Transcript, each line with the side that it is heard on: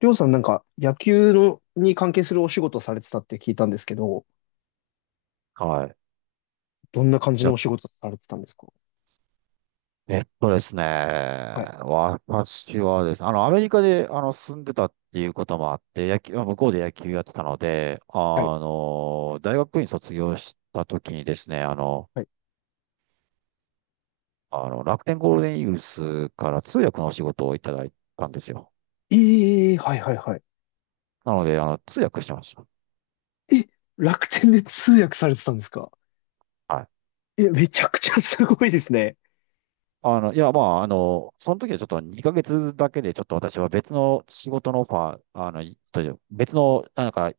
left: りょうさんなんか野球のに関係するお仕事されてたって聞いたんですけど、
right: はい。い
left: どんな感じの
right: や、
left: お仕事されてたんですか？
right: えっとですね。
left: はい、
right: 私はですね、アメリカで、住んでたっていうこともあって、野球、まあ向こうで野球やってたので、
left: はい、
right: 大学院卒業した時にですね、
left: はい。
right: 楽天ゴールデンイーグルスから通訳のお仕事をいただいたんですよ。
left: ええ、はい、はい、はい。
right: なので、通訳してました。
left: え、楽天で通訳されてたんですか？
right: はい。
left: え、めちゃくちゃすごいですね。
right: その時はちょっと2ヶ月だけで、ちょっと私は別の仕事のオファー、あの、いという別の、なんか、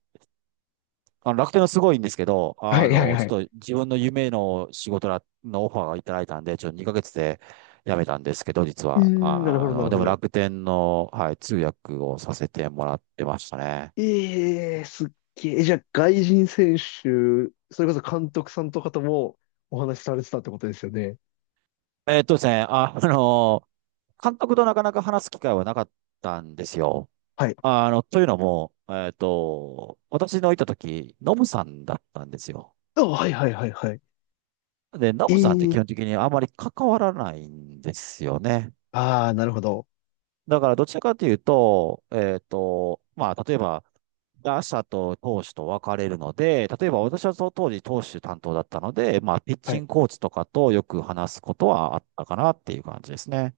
right: あの楽天はすごいんですけど、
left: はい、はい、は
right: ち
left: い。
right: ょっと自分の夢の仕事らのオファーがいただいたんで、ちょっと2ヶ月で辞めたんですけど、実
left: うー
right: は。
left: ん、なるほど、なるほ
right: でも
left: ど。
right: 楽天の、はい、通訳をさせてもらってましたね。
left: ええ、すっげえ。じゃあ、外人選手、それこそ監督さんとかともお話しされてたってことですよね。
right: ですね、あの、監督となかなか話す機会はなかったんですよ。
left: はい。
right: というのも、私のいた時、ノブさんだったんですよ。
left: あ、はい、はい、はい、はい。
right: で、ノブさんって基
left: ええ、
right: 本的にあまり関わらないんですよね。
left: ああー、なるほど。
right: だからどちらかというと、例えば、打者と投手と分かれるので、例えば私はその当時投手担当だったので、まあ、ピッ
left: は
right: チン
left: い。
right: グコーチとかとよく話すことはあったかなっていう感じですね。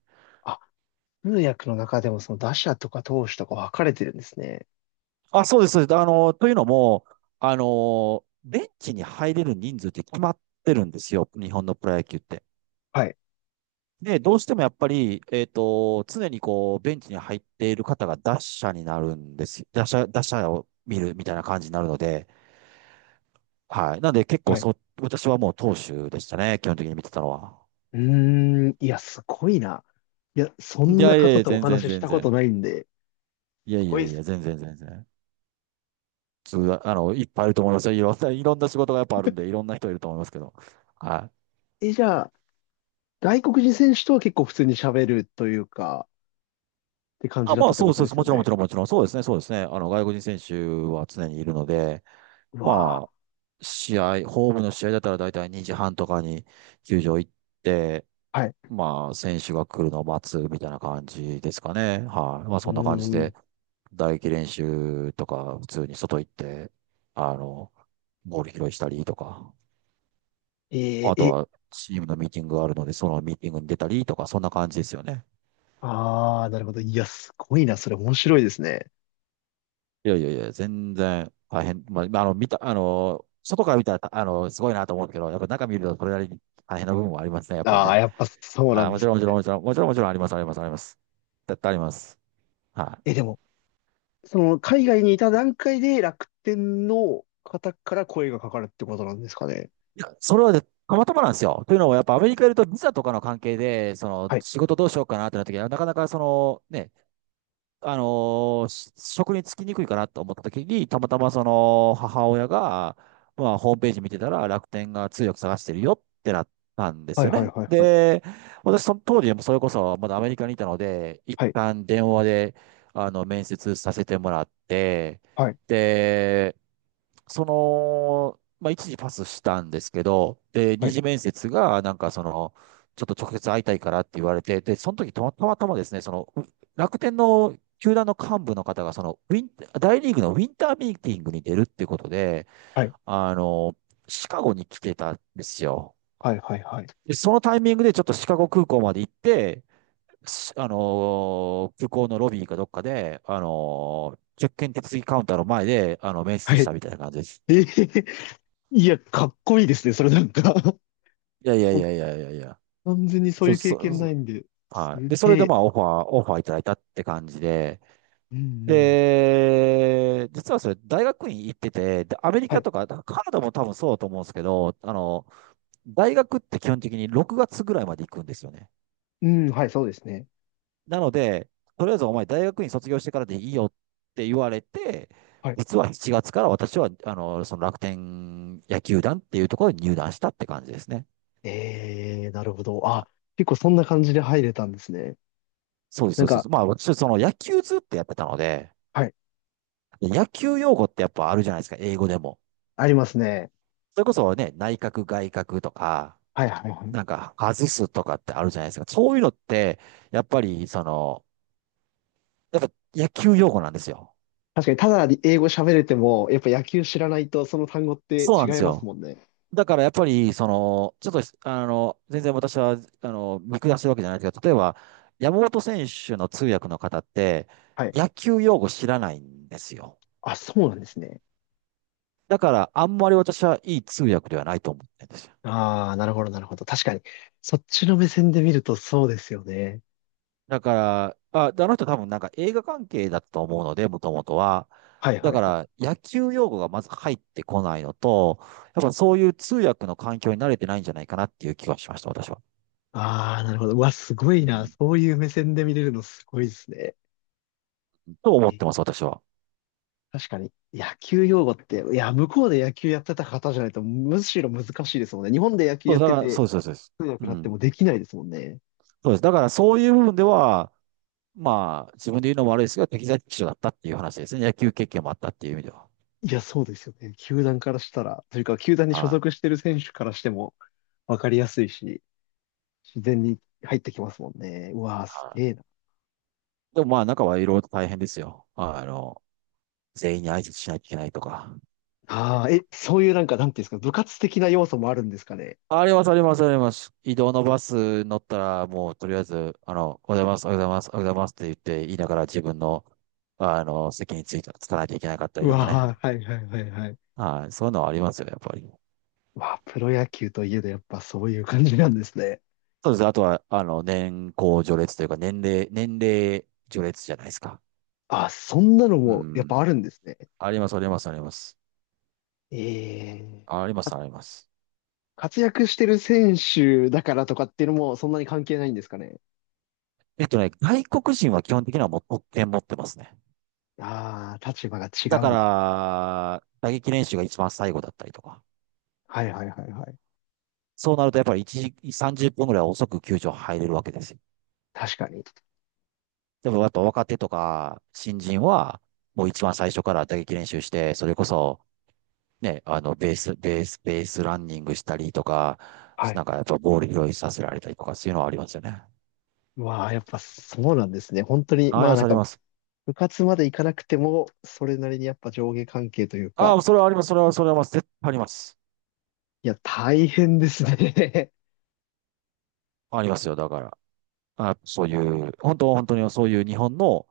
left: 通訳の中でもその打者とか投手とか分かれてるんですね。
right: あ、そうです、そうです。というのも、ベンチに入れる人数って決まってるんですよ、日本のプロ野球って。
left: はい。
right: で、どうしてもやっぱり、常にこう、ベンチに入っている方が打者になるんですよ。打者、打者を見るみたいな感じになるので、はい。なんで結構
left: はい。
right: そ、私はもう投手でしたね、基本的に見てたのは。
left: うーん。いや、すごいな。いや、そ
right: い
left: んな
right: やいやい
left: 方
right: や、
left: とお
right: 全然
left: 話しし
right: 全
left: たこと
right: 然。
left: ないんで。す
right: いやい
left: ご
right: や
left: いで
right: い
left: す
right: や、全然全然。つう、あの、いっぱいいると思いますよ。いろんな、いろんな仕事がやっぱあるんで、いろんな人いると思いますけど。はい。
left: ね。え、じゃあ、外国人選手とは結構普通に喋るというか、って感じ
right: あ、
left: だっ
right: ま
left: た
right: あ、
left: って
right: そ
left: こ
right: う
left: と
right: そう
left: で
right: そう、
left: す
right: も
left: よ
right: ちろんも
left: ね。
right: ちろんもちろん、そうですね、そうですね。外国人選手は常にいるので、
left: うわ
right: まあ、試合、ホームの試合だったら大体2時半とかに球場行って、
left: ー。はい。
right: まあ、選手が来るのを待つみたいな感じですかね。はい。まあ、
left: うー
right: そんな感じ
left: ん。
right: で。打撃練習とか、普通に外行って、あの、ボール拾いしたりとか、
left: えー、
right: あと
left: え、
right: はチームのミーティングがあるので、そのミーティングに出たりとか、そんな感じですよね。
left: あー、なるほど。いや、すごいな。それ面白いですね。
right: いやいやいや、全然大変。まあ、あの、見た、あの、外から見たら、すごいなと思うけど、やっぱ中見るとそれなりに大変な部分もありますね、やっぱり
left: あー、
right: ね。
left: やっぱそうな
right: あ、
left: ん
right: も
left: で
right: ち
left: す
right: ろん、もちろん、
left: ね。
right: もちろん、もちろん、もちろんあります、あります、あります。絶対あります。は
left: え、でも、海外にいた段階で楽天の方から声がかかるってことなんですかね。
right: い。それはね、たまたまなんですよ。というのも、やっぱアメリカいるとビザとかの関係で、その
left: はい。
right: 仕事どうしようかなってなった時は、なかなかそのね、あのーし職に就きにくいかなと思った時に、たまたまその母親が、まあ、ホームページ見てたら楽天が通訳探してるよってなったんです
left: はい
right: よ
left: はい
right: ね。
left: はいはい。
right: で、私その当時もそれこそまだアメリカにいたので、一
left: はい。
right: 旦電話で面接させてもらって、
left: はい。
right: で、その、まあ、一時パスしたんですけど、で、
left: は
right: 二
left: い。
right: 次面接が、なんかその、ちょっと直接会いたいからって言われて、で、その時たまたまですね、楽天の球団の幹部の方が、その、ウィン、大リーグのウィンターミーティングに出るってことで、
left: はい。
right: あの、シカゴに来てたんですよ。
left: はいはいはい。
right: で、そのタイミングでちょっとシカゴ空港まで行って、しあのー空港のロビーかどっかで、チェックイン手続きカウンターの前で、面
left: は
right: 接
left: い。
right: し
left: え
right: たみたいな感じです。
left: ー、いや、かっこいいですね。それなんか
right: いやいやい
left: 僕
right: やいやいやいや。
left: 完全にそうい
right: そ、
left: う経
right: そ、
left: 験ない
right: そ
left: んで。す
right: はい。で、それ
left: げ
right: で
left: え。
right: まあオファー、オファーいただいたって感じで。
left: うんうん。
right: で、実はそれ大学院行ってて、で、アメリ
left: は
right: カ
left: い。
right: とか、カナダも多分そうだと思うんですけど、大学って基本的に6月ぐらいまで行くんですよね。
left: うん、はい、そうですね。
right: なので、とりあえずお前大学院卒業してからでいいよって言われて、
left: はい。
right: 実は7月から私は、その楽天野球団っていうところに入団したって感じですね。
left: えー、なるほど。
right: は
left: あ、
right: い、
left: 結構そんな感じで入れたんですね。
right: そうです、
left: な
right: そ
left: ん
right: うで
left: か、
right: す。まあ私、その野球ずっとやってたので、
left: はい。
right: 野球用語ってやっぱあるじゃないですか、英語でも。
left: ありますね。
right: それこそね、内角外角とか、
left: はいはいはい。
right: なんか外すとかってあるじゃないですか。そういうのって、やっぱりその、やっぱ野球用語なんですよ。
left: 確かに、ただ英語喋れても、やっぱ野球知らないと、その単語って
right: そうな
left: 違
right: んで
left: い
right: す
left: ます
right: よ。
left: もんね。
right: だからやっぱり、その、ちょっと、あの、全然私は、見下してるわけじゃないですけど、例えば、山本選手の通訳の方って、
left: はい。
right: 野球用語知らないんですよ。
left: あ、そうなんですね。
right: だから、あんまり私はいい通訳ではないと思ってるんですよ。
left: ああ、なるほど、なるほど。確かに。そっちの目線で見るとそうですよね。
right: だから、あ、であの人多分なんか映画関係だったと思うので、もともとは。
left: はい
right: だ
left: はい
right: か
left: はい。
right: ら野球用語がまず入ってこないのと、やっぱそういう通訳の環境に慣れてないんじゃないかなっていう気がしました、私は。
left: ああ、なるほど。うわ、すご
right: う
left: いな。
right: ん。
left: そういう目線で見れるのすごいですね。
right: と思っ
left: え、
right: てます、私は。
left: 確かに、野球用語って、いや、向こうで野球やってた方じゃないと、むしろ難しいですもんね。日本で野球
right: そ
left: や
right: う、
left: っ
right: だ
left: て
right: から、そ
left: て、
right: うです、そうです。そうです。
left: 通
right: う
left: 訳になって
right: ん。
left: もできないですもんね。
right: そうです。だからそういう部分では、まあ、自分で言うのも悪いですが、適材適所だったっていう話ですね。野球経験もあったっていう意味では。
left: いや、そうですよね。球団からしたら、というか、球団に所
right: は
left: 属し
right: い。
left: てる選手からしても、わかりやすいし、自然に入ってきますもんね。うわー、す
right: は
left: げえな。
right: い。でもまあ、中はいろいろと大変ですよ。全員に挨拶しないといけないとか。
left: ああ、え、そういうなんか、なんていうんですか、部活的な要素もあるんですかね。
right: あります、あります、あります。移動のバス乗ったら、もうとりあえず、おはようございます、おはようございます、おはようございますって言って、言いながら自分の、あの、席についた、つかなきゃいけなかったり
left: う
right: とかね。
left: わー、はいはいはいはい。
right: はい、そういうのはありますよ、やっぱり。
left: わあ、プロ野球といえどやっぱそういう感じなんですね。
right: そうですね。あとは、年功序列というか、年齢序列じゃないですか。
left: あ、そんなの
right: う
left: もやっ
right: ん。
left: ぱあるんですね。
right: あります、あります、あります。
left: ええ。
right: あります、あります。
left: 活躍してる選手だからとかっていうのもそんなに関係ないんですかね。
right: えっとね、外国人は基本的にはもう特権持ってますね。
left: ああ、立場が違
right: だ
left: う
right: か
left: んです。
right: ら、打撃練習が一番最後だったりとか。
left: はいはいはいはい。
right: そうなるとやっぱり1時、30分ぐらい遅く球場入れるわけですよ。
left: 確かに。
right: でもやっぱ若手とか新人は、もう一番最初から打撃練習して、それこそ、ね、ベースランニングしたりとか、
left: はい。
right: なんかやっぱボール拾いさせられたりとか、そういうのはありますよね。
left: まあ、やっぱそうなんですね。本当に、
right: あ
left: ま
right: り
left: あ、
right: ま
left: な
right: す、
left: ん
right: あり
left: か
right: ます。
left: 部活まで行かなくても、それなりにやっぱ上下関係という
right: あ
left: か、
right: あ、それはあります、それはあります。絶対あります。
left: いや、大変ですね。
right: ありますよ、だから。あ、そういう、本当、本当にそういう日本の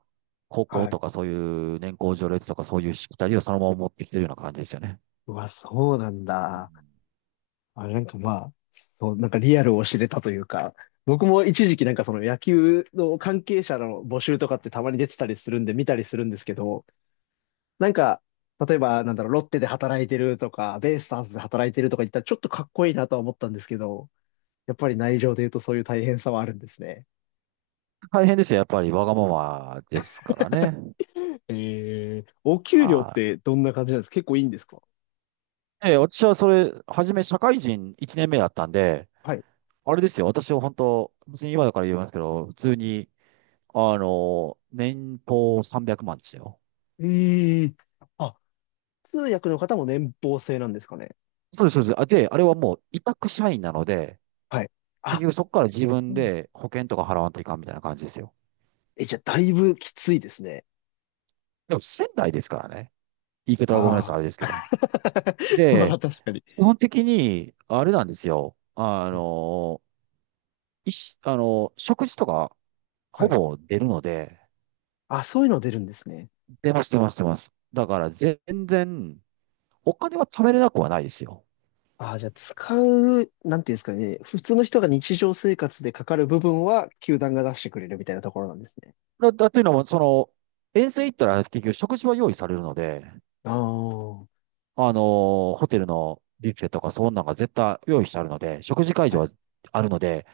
right: 高
left: は
right: 校
left: い。
right: とかそういう年功序列とかそういうしきたりをそのまま持ってきてるような感じですよね。
left: うわ、そうなん
right: うん、
left: だ。あ、なんかまあ、そう、なんかリアルを知れたというか、僕も一時期なんかその野球の関係者の募集とかってたまに出てたりするんで見たりするんですけど、なんか、例えばなんだろう、ロッテで働いてるとか、ベイスターズで働いてるとか言ったらちょっとかっこいいなとは思ったんですけど、やっぱり内情で言うとそういう大変さはあるんですね。
right: 大変ですよ。やっぱりわがままですからね。
left: お給料っ
right: は
left: てどんな感じなんですか？結構いいんですか？
right: い。え、私はそれ、初め社会人1年目だったんで、
left: はい。
right: あれですよ。私は本当、別に今だから言いますけど、普通に、年俸300万ですよ。
left: ええ、あ、通訳の方も年俸制なんですかね？
right: そうです、そうです。あれはもう委託社員なので、
left: はい。
right: 結
left: あ、
right: 局そこから自分
left: そうなん
right: で保険とか払わんといかんみたいな感じですよ。
left: え、じゃあ、だいぶきついですね。
right: でも仙台ですからね。言い方はごめんなさい、
left: あ
right: あれです
left: あ。
right: けど。
left: まあ、
right: で、
left: 確かに。
right: 基本的に、あれなんですよ。あ
left: はい
right: の、いし、あの、食事とか
left: は
right: ほ
left: い。
right: ぼ出るので、
left: あ、そういうの出るんですね。
right: 出ます、出ます、出ます。だから全然、お金は貯めれなくはないですよ。
left: ああ、じゃあ、使う、なんていうんですかね。普通の人が日常生活でかかる部分は、球団が出してくれるみたいなところなんですね。
right: だっていうのも、その、遠征行ったら結局食事は用意されるので、
left: ああ。は
right: あのホテルのビュッフェとかそんなんが絶対用意してあるので、食事会場は
left: い
right: あるので、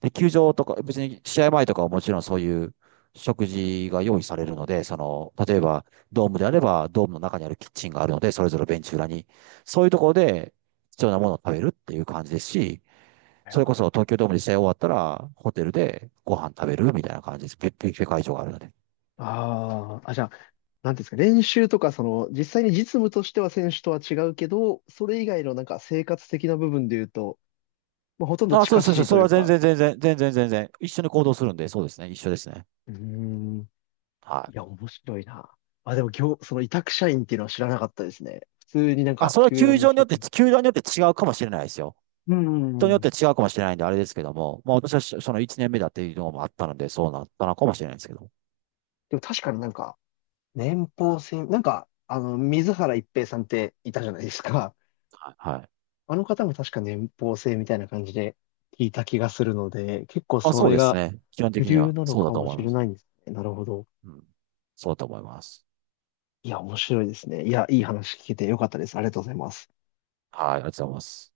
right: で、球場とか、別に試合前とかはもちろんそういう食事が用意されるので、その、例えばドームであれば、ドームの中にあるキッチンがあるので、それぞれベンチ裏に、そういうところで必要なものを食べるっていう感じですし、
left: はい
right: そ
left: はい。
right: れこそ東京ドームで試合終わったら、ホテルでご飯食べるみたいな感じです。別ビュッフェ会場があるので。
left: ああ。あ、じゃあ、なんていうんですか、練習とか、実際に実務としては選手とは違うけど、それ以外のなんか生活的な部分で言うと、まあ、ほとんど
right: あ、そうで
left: 近
right: す、そう
left: し
right: で
left: い
right: す。そ
left: と
right: れ
left: い
right: は
left: う
right: 全
left: か、
right: 然、全然、全然、全然。一緒に行動するんで、そうですね。一緒ですね。
left: うーん、
right: は
left: いや、
right: い。
left: 面白いな。あ、でも今日、その委託社員っていうのは知らなかったですね。普通になん
right: あ、
left: か、
right: それは
left: 球
right: 球
left: 団の
right: 場によっ
left: 職
right: て、
left: 員。
right: 球場によって違うかもしれないですよ。
left: う
right: 人によっ
left: ん。
right: て違うかもしれないんで、あれですけども、まあ私はその1年目だっていうのもあったので、そうなったのかもしれないですけど。
left: でも確かになんか、年俸制、なんか、あの、水原一平さんっていたじゃないですか。
right: はい。はい。
left: あの方も確か年俸制みたいな感じで聞いた気がするので、結構
right: まあ
left: そ
right: そう
left: れ
right: です
left: が
right: ね。基本
left: 主
right: 的に
left: 流
right: は
left: なの
right: そうだ
left: か
right: と
left: も
right: 思い
left: し
right: ま
left: れ
right: す。
left: ないんですね。なるほど。
right: うん。そうだと思います。
left: いや、面白いですね。いや、いい話聞けてよかったです。ありがとうございます。
right: はい。ありがとうございます。